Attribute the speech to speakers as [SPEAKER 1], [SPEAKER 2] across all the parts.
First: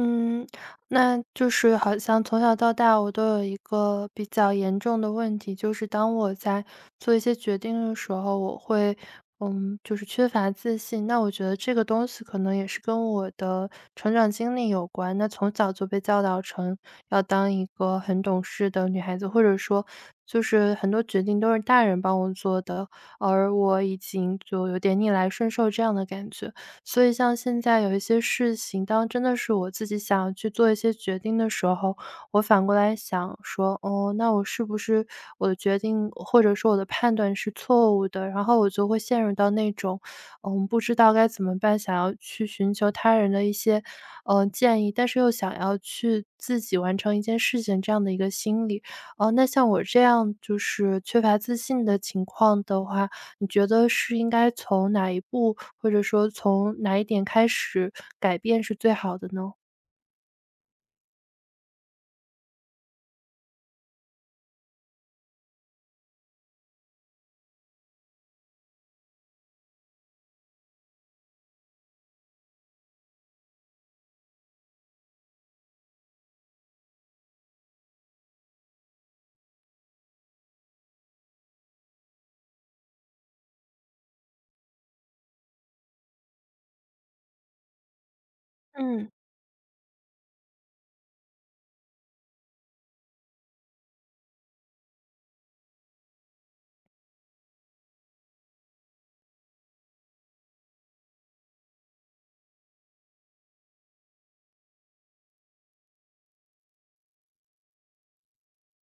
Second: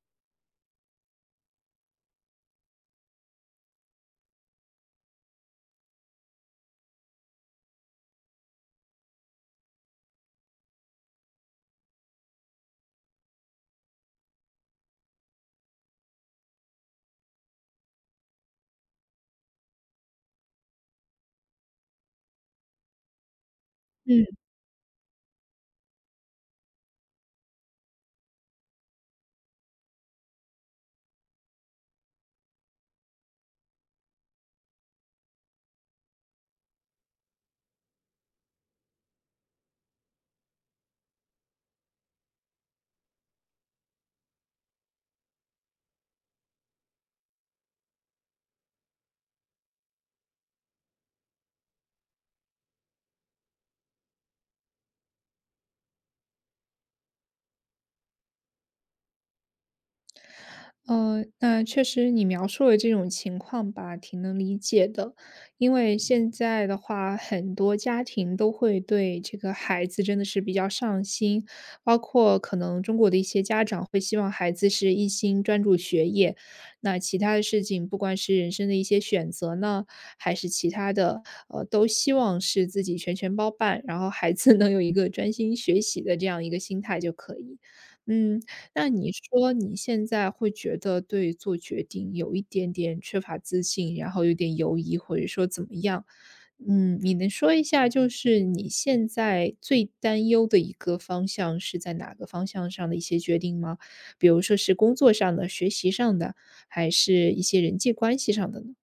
[SPEAKER 1] 嗯，那就是好像从小到大，我都有一个比较严重的问题，就是当我在做一些决定的时候，我会，就是缺乏自信。那我觉得这个东西可能也是跟我的成长经历有关。那从小就被教导成要当一个很懂事的女孩子，或者说，就是很多决定都是大人帮我做的，而我已
[SPEAKER 2] 嗯，
[SPEAKER 1] 经就有点逆来顺受这样的感觉。所以像现在有一些事情，当真的是我自己想要去做一些决定的时候，我反过来想说，哦，那我是不是我的决定或者说我的判断是错误的？然后我就会陷入到那种，不知道该怎么办，想要去寻求他人的一些，建议，但是又想要去自己完成一件事情这样的一个心理。哦、那像我这样就是缺乏自信的情况的话，你觉得是应该从哪一步，或者说从哪一点开始改变是最好的呢？
[SPEAKER 2] 那确实你描述的这种情况吧，挺能理解的。因为现在的话，很多家庭都会对这个孩子真的是比较上心，包括可能中国的一些家长会希望孩子是一心专注学业，那其他的事情，不管是人生的一些选择呢，还是其他的，都希望是自己全权包办，然后孩子能有一个专心学习的这样一个心态就可以。嗯，那
[SPEAKER 1] 嗯。
[SPEAKER 2] 你说你现在会觉得对做决定有一点点缺乏自信，然后有点犹疑，或者说怎么样？嗯，你能说一下，就是你现在最担忧的一个方向是在哪个方向上的一些决定吗？比如说是工作上的、学习上的，还是一些人际关系上的呢？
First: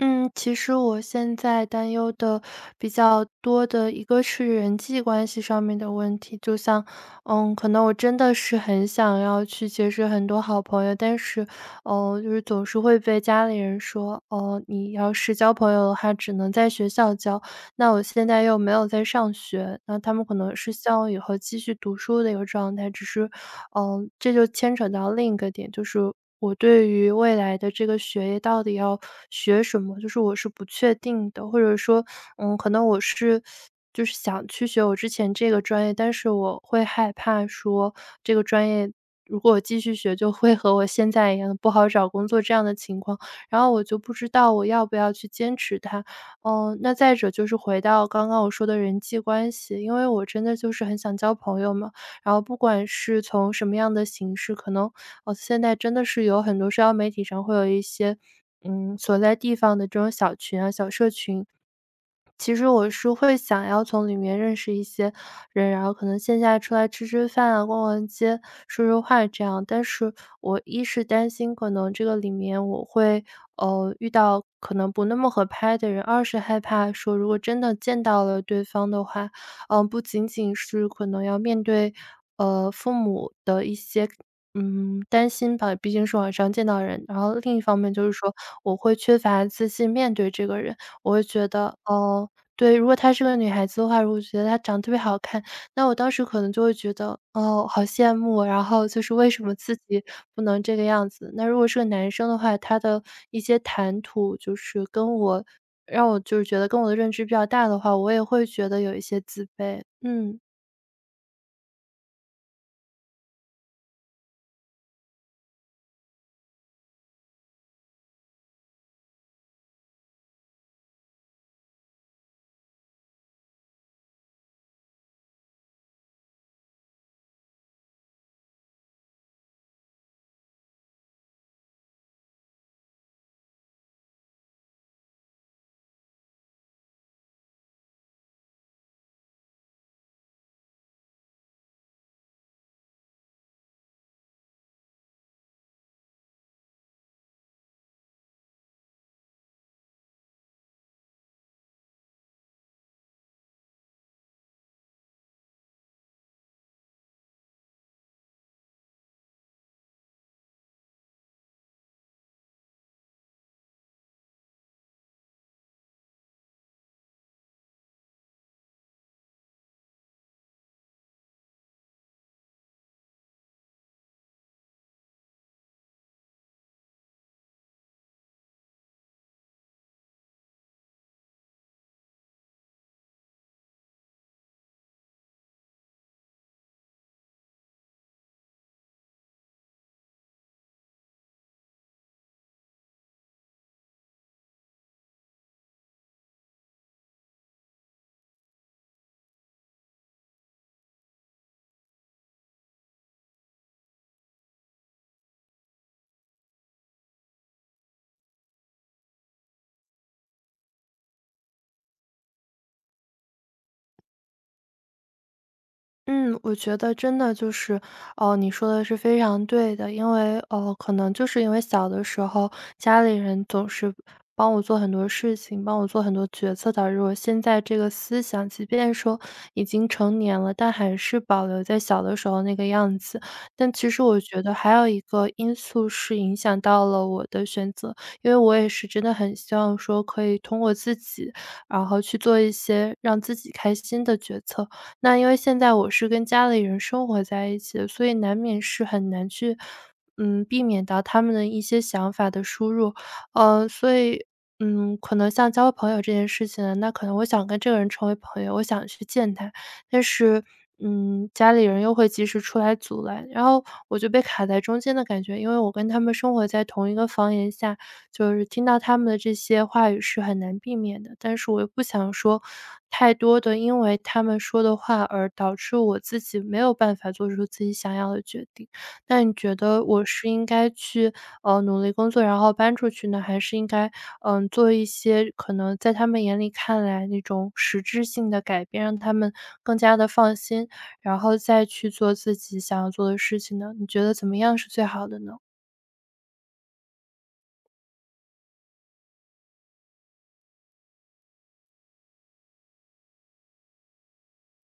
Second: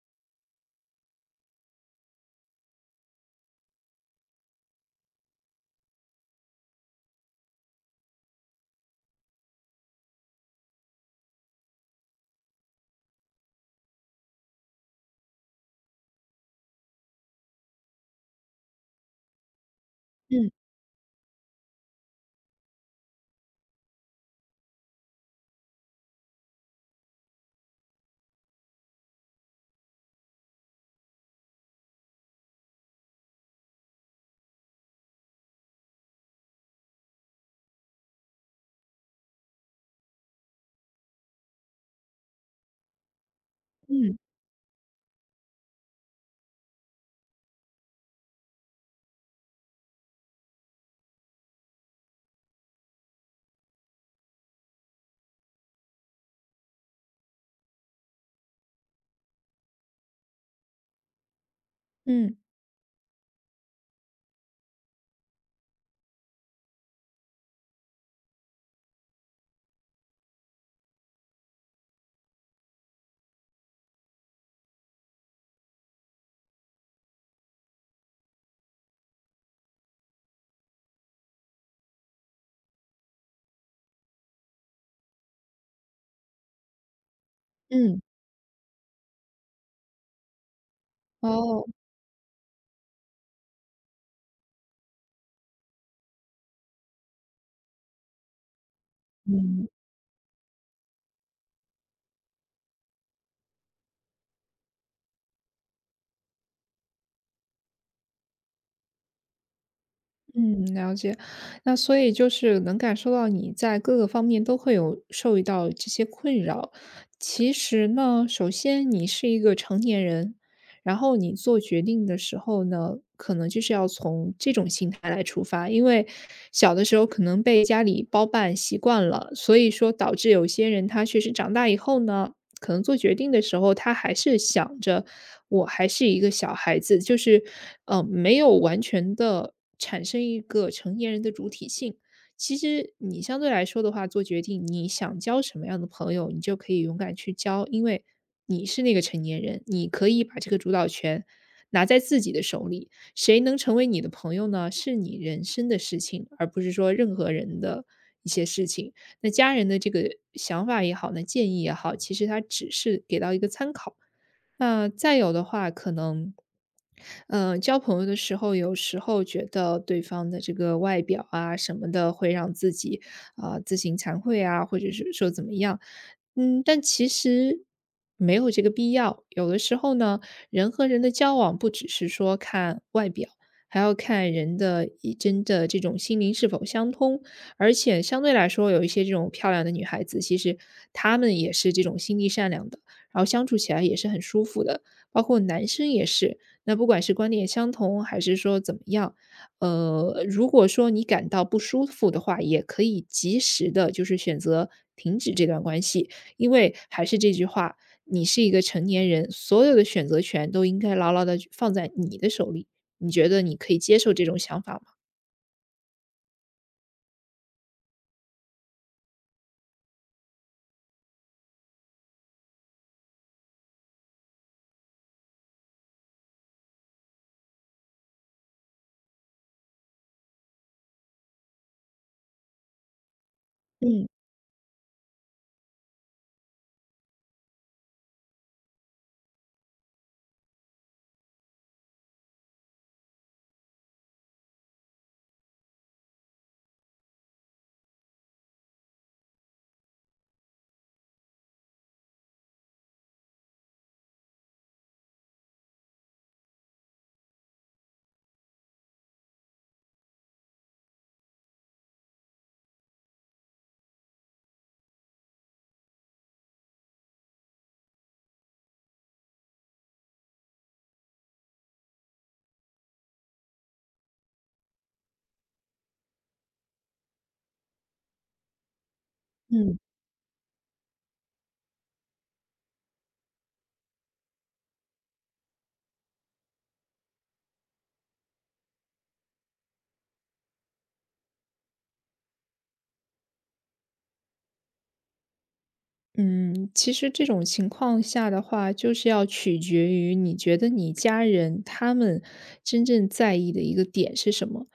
[SPEAKER 1] 嗯，其实我现在担忧的比较多的一个是人际关系上面的问题，就像，可能我真的是很想要去结识很多好朋友，但是，哦，就是总是会被家里人说，哦，你要是交朋友的话，只能在学校交。那我现在又没有在上学，那他们可
[SPEAKER 2] 嗯
[SPEAKER 1] 能是希望我以后继续读书的一个状态，只是嗯，这就牵扯到另一个点，就是我对于未来的这个学业到底要学什么，就是我是不确定的，或者说，可能我是就是想去学我之前这个专业，但是我会害怕说这个专业如果我继续学，就会和我现在一样不好找工作这样的情况，然后我就不
[SPEAKER 2] 嗯
[SPEAKER 1] 知道我要不要去坚持它。嗯，那再者就是回到刚刚我说的人际关系，因为我真的就是很想交朋友嘛。然后不管是从什么样的形式，可能现在真的是有很多社交媒体上会有一些所在地方的这种小群啊、小社群，
[SPEAKER 2] 嗯
[SPEAKER 1] 其实我是会想要从里面认识一些人，然后可能线下出来吃吃饭啊、逛逛街、说说话这样。但是我一是担心可能这个里面我会遇到可能不那么合拍的人，二是害怕说如果真的见到了对方的话，不仅仅是可能要面对，父母的一些，担心吧，毕竟是网上见到的人。然后另一方面
[SPEAKER 2] 嗯，
[SPEAKER 1] 就是说，我会缺乏自信面对这个人，我会觉
[SPEAKER 2] 哦，
[SPEAKER 1] 得，哦，对，如果她是个女孩子的话，如果觉得她长得特别好看，那我当时可能就会觉得，哦，好羡慕啊，然后就是为什么
[SPEAKER 2] 嗯。
[SPEAKER 1] 自己不能这个样子。那如果是个男生的话，他的一些谈吐就是跟我让我就是觉得跟我的认知比较大的话，我也会觉得有一些自卑。嗯。
[SPEAKER 2] 嗯，了解。那所以就是能感受到你在各个方面都会有受到这些困扰。其实呢，首先你是一个成年人，然后你做决定的时候呢，可能就是要从这种心态来出发，因为小的时候可能被家里包办习惯了，所以说导致有些人他确实长大以后呢，可能做决定的时候，他还是想着我还是一个小孩子，就是，没有完全的产生一个成年人的主体性。其实你相对来说的话，做决定，你想交什么样的朋友，你就可以勇敢去交，因为你是那个成年人，你可以把这个主导权拿在自己的手里。谁能成为你的朋友呢？是你人生的事情，而不是说任何人的一些事情。那家人的这个想法也好呢，建议也好，其实他只是给到一个参考。那再有的话，可能，交朋友的时候，有时候觉得对方的这个外表啊什么的，会让自己啊、自行惭愧啊，或者是说怎么样，嗯，但其实没有这个必要。有的时候呢，人和人的交往不只是说看外表。还要看人的一真的这种心灵是否相通，而且相对来说，有一些这种漂亮的女孩子，其实她们也是这种心地善良的。然后相处起来也是很舒服的。包括男生也是，那不管是观点相同还是说怎么样，如果说你感到不舒服的话，也可以及时的，就是选择停止这段关系。因为还是这句话，你是一个成年人，所有的选择权都应该牢牢的放在你的手里。你觉得你可以接受这种想法吗？
[SPEAKER 1] 嗯，我觉得真的就是，哦，你说的是非常对的，因为，哦，可能就是因为小的时候家里人总是帮我做很多事情，帮我做很多决策，导致我现在这个思想，即便说已经成年了，但还是保留在小的时候那个样子。但其实
[SPEAKER 2] 嗯
[SPEAKER 1] 我觉得还有一个因素是影响到了我的选择，因为我也是真的很希望说可以通过自己，然后去做一些让自己开心的决策。那因为现在我是跟家里人生活在一起的，所以难免是很难去，避免到他们的一些想法的输入。所以，可能像交朋友这件事情呢，那可能我想跟这个人成为朋友，我想去见他，但是，家里人又会及时出来阻拦，然后我就被卡在中间的感觉。因为我跟他们生活在同一个房檐下，就是听到他们的这些话语是很难避免的，但是我又不想说太多的，因为他们说的话而导致我自己没有办法做出自己想要的决定。那你觉
[SPEAKER 2] 嗯，
[SPEAKER 1] 得我是应该去，努力工作，然后搬出去呢，还是应该，做一些可能在他们眼里看来那种实质性的改变，让他们更加的放心，然后再去做自己想要做的事情呢？你觉得怎么样是最好的呢？
[SPEAKER 2] 嗯，其实这种情况下的话，就是要取决于你觉得你家人他们真正在意的一个点是什么。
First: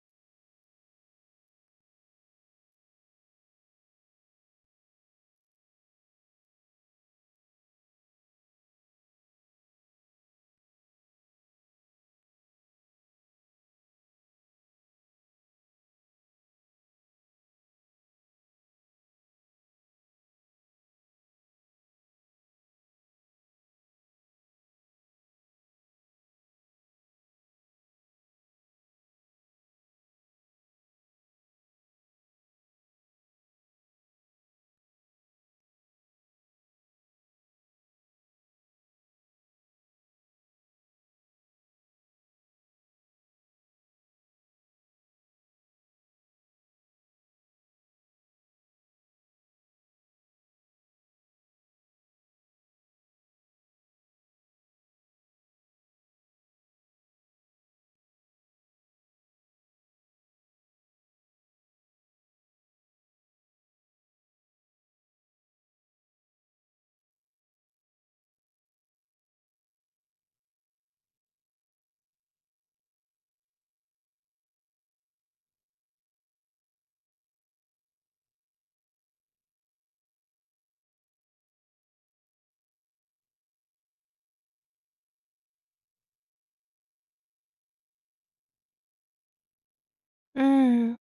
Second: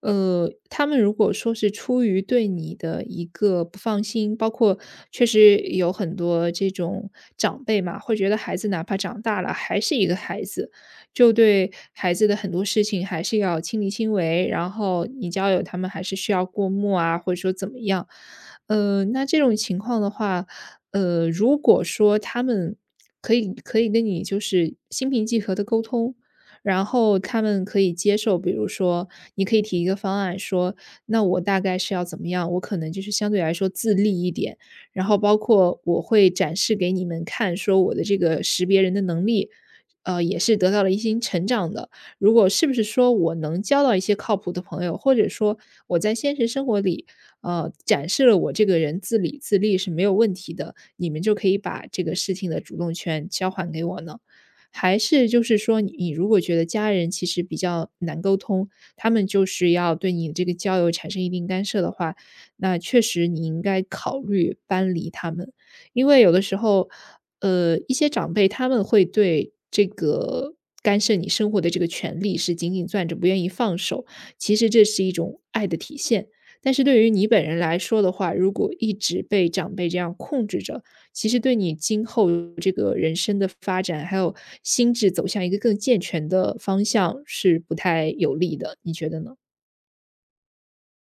[SPEAKER 2] 他们如果说是出于对你的一个不放心，包括确实有很多这种长辈嘛，会觉得孩子哪怕长大了还是一个孩子，就对孩子的很多事情还是要亲力亲为，然后你交友他们还是需要过目啊，或者说怎么样。那这种情况的话，如果说他们可以跟你就是心平气和的沟通，然后他们可以接受，比如说你可以提一个方案说，那我大概是要怎么样，我可能就是相对来说自立一点，然后包括我会展示给你们看，说我的这个识别人的能力，也是得到了一些成长的。如果是不是说我能交到一些靠谱的朋友，或者说我在现实生活里展示了我这个人自理自立是没有问题的，你们就可以把这个事情的主动权交还给我呢？还是就是说，你如果觉得家人其实比较难沟通，他们就是要对你这个交友产生一定干涉的话，那确实你应该考虑搬离他们。因为有的时候，一些长辈他们会对这个干涉你生活的这个权利是紧紧攥着，不愿意放手。其实这是一种爱的体现。但是对于你本人来说的话，如果一直被长辈这样控制着，其实对你今后这个人生的发展，还有心智走向一个更健全的方向是不太有利的，你觉得呢？
[SPEAKER 1] 嗯，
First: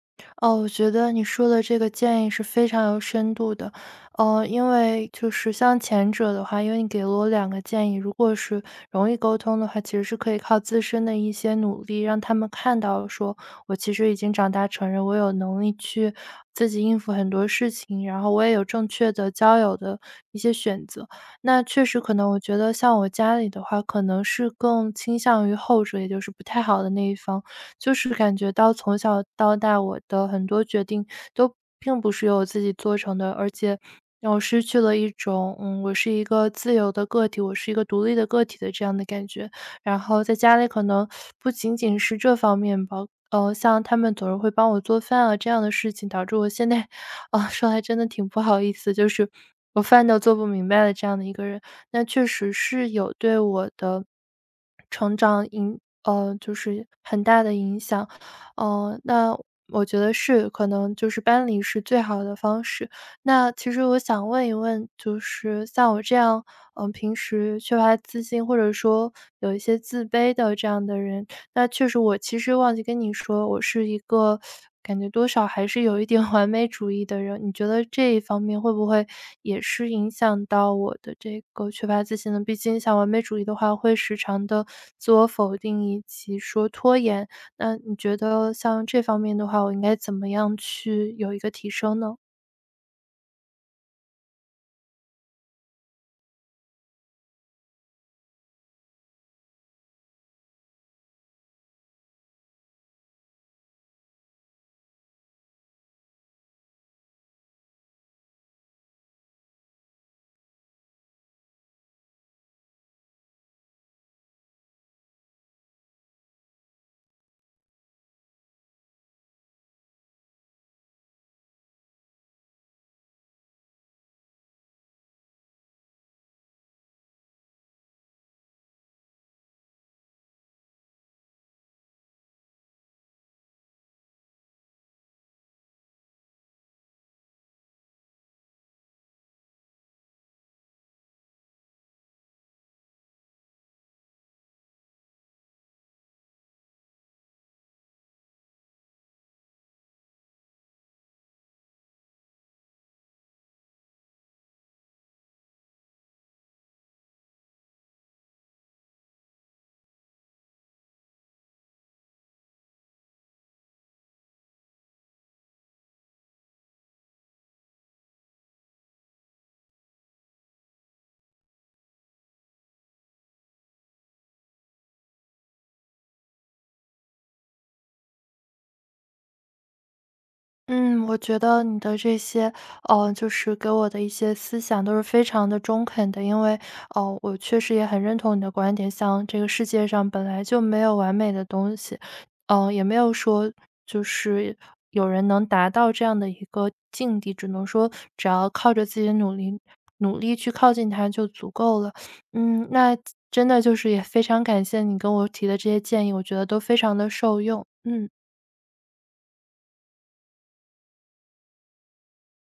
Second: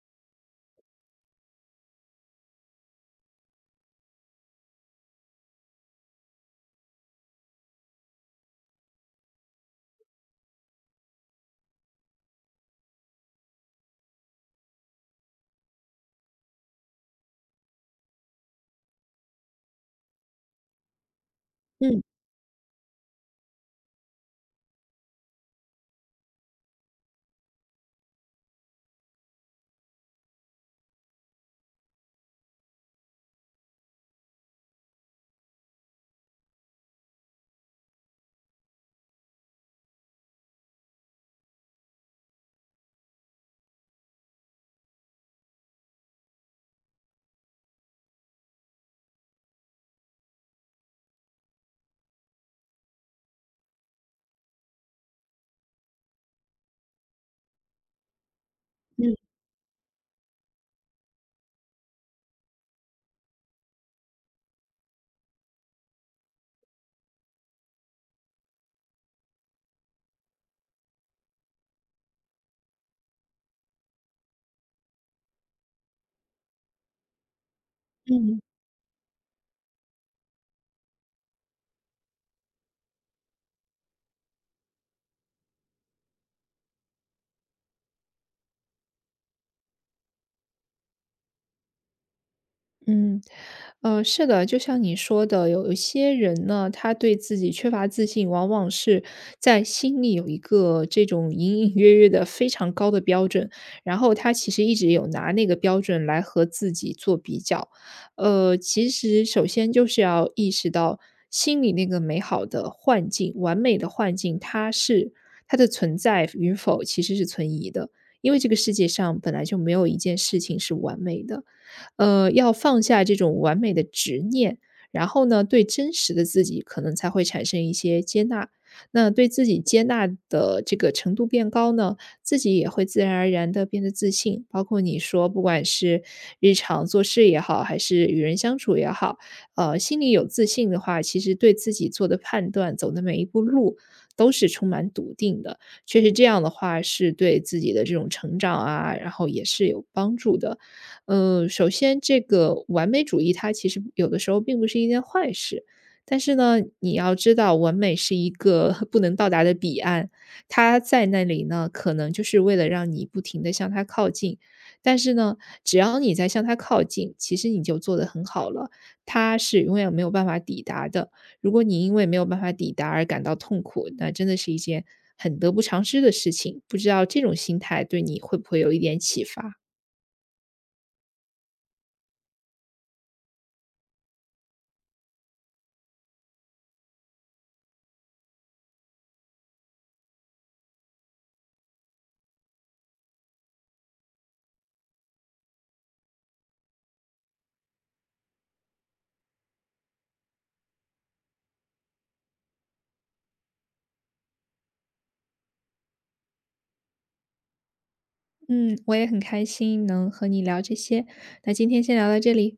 [SPEAKER 1] 哦，我觉得你说的这个建议是非常有深度的，因为就是像前者的话，因为你给了我两个建议，如果是容易沟通的话，其实是可以靠自身的一些努力，让他们看到说我其实已经长大成人，我有能力去自己应付很多事情，然后我也有正确的交友的一些选择。那确实
[SPEAKER 2] 嗯
[SPEAKER 1] 可能，我觉得像我家里的话，可能是更倾向于后者，也就是不太好的那一方。就是感觉到从小到大，我的很多决定都并不是由我自己做成的，而且让我失去了一种，我是一个自由的个体，我是一个独立的个体的这样的感觉。然后在家里可能不仅仅是这方面吧，像他们总是会帮我做饭啊这样的事情，导致我现在，啊，说来真的挺不好意思，就是我饭都做不明白的这样的一个人。那确实是有对我的成长就是很大的影响。呃，
[SPEAKER 2] 嗯
[SPEAKER 1] 那我觉得是，可能就是搬离是最好的方式。那其实我想问一问，就是像我这样，平时缺乏自信或者说有一些自卑的这样的人，那确实我其实忘记跟你说，我是一个感觉多少还是有一点 完美主义的人，你觉得这一
[SPEAKER 2] 嗯。
[SPEAKER 1] 方面会不会也是影响到我的这个缺乏自信呢？毕竟像完美主义的话，会时常的自我否定以及说拖延，那你觉得像这方面的话，我应该怎么样去有一个提升呢？
[SPEAKER 2] 嗯，是的，就像你说的，有一些人呢，他对自己缺乏自信，往往是在心里有一个这种隐隐约约的非常高的标准，然后他其实一直有拿那个标准来和自己做比较。其实首先就是要意识到心里那个美好的幻境、完美的幻境，它是它的存在与否其实是存疑的，因为这个世界上本来就没有一件事情是完美的。要放下这种完美的执念，然后呢，对真实的自己可能才会产生一些接纳。那对自己接纳的这个程度变高呢，自己也会自然而然的变得自信。包括你说，不管是日常做事也好，还是与人相处也好，心里有自信的话，其实对自己做的判断、走的每一步路都是充满笃定的。确实这样的话，是对自己的这种成长啊，然后也是有帮助的。首先这个完美主义它其实有的时候并不是一件坏事，但是呢，你要知道完美是一个 不能到达的彼岸，它在那里呢，可能就是为了让你不停的向它靠近，但是呢，只要你在向它靠近，其实你就做得很好了，它是永远没有办法抵达的。如果你因为没有办法抵达而感到痛苦，那真的是一件很得不偿失的事情。不知道这种心态对你会不会有一点启发？
[SPEAKER 1] 嗯，我觉得你的这些，就是给我的一些思想都是非常的中肯的，因为，哦，我确实也很认同你的观点，像这个世界上本来就没有完美的东西，也没有说就是有人能达到这样的一个境地，只能说只要靠着自己的努力，努力去靠近它就足够了。嗯，那真的就是也非常感谢你跟我提的这些建议，我觉得都非常的受用。嗯。
[SPEAKER 2] 嗯，我也很开心能和你聊这些，那今天先聊到这里。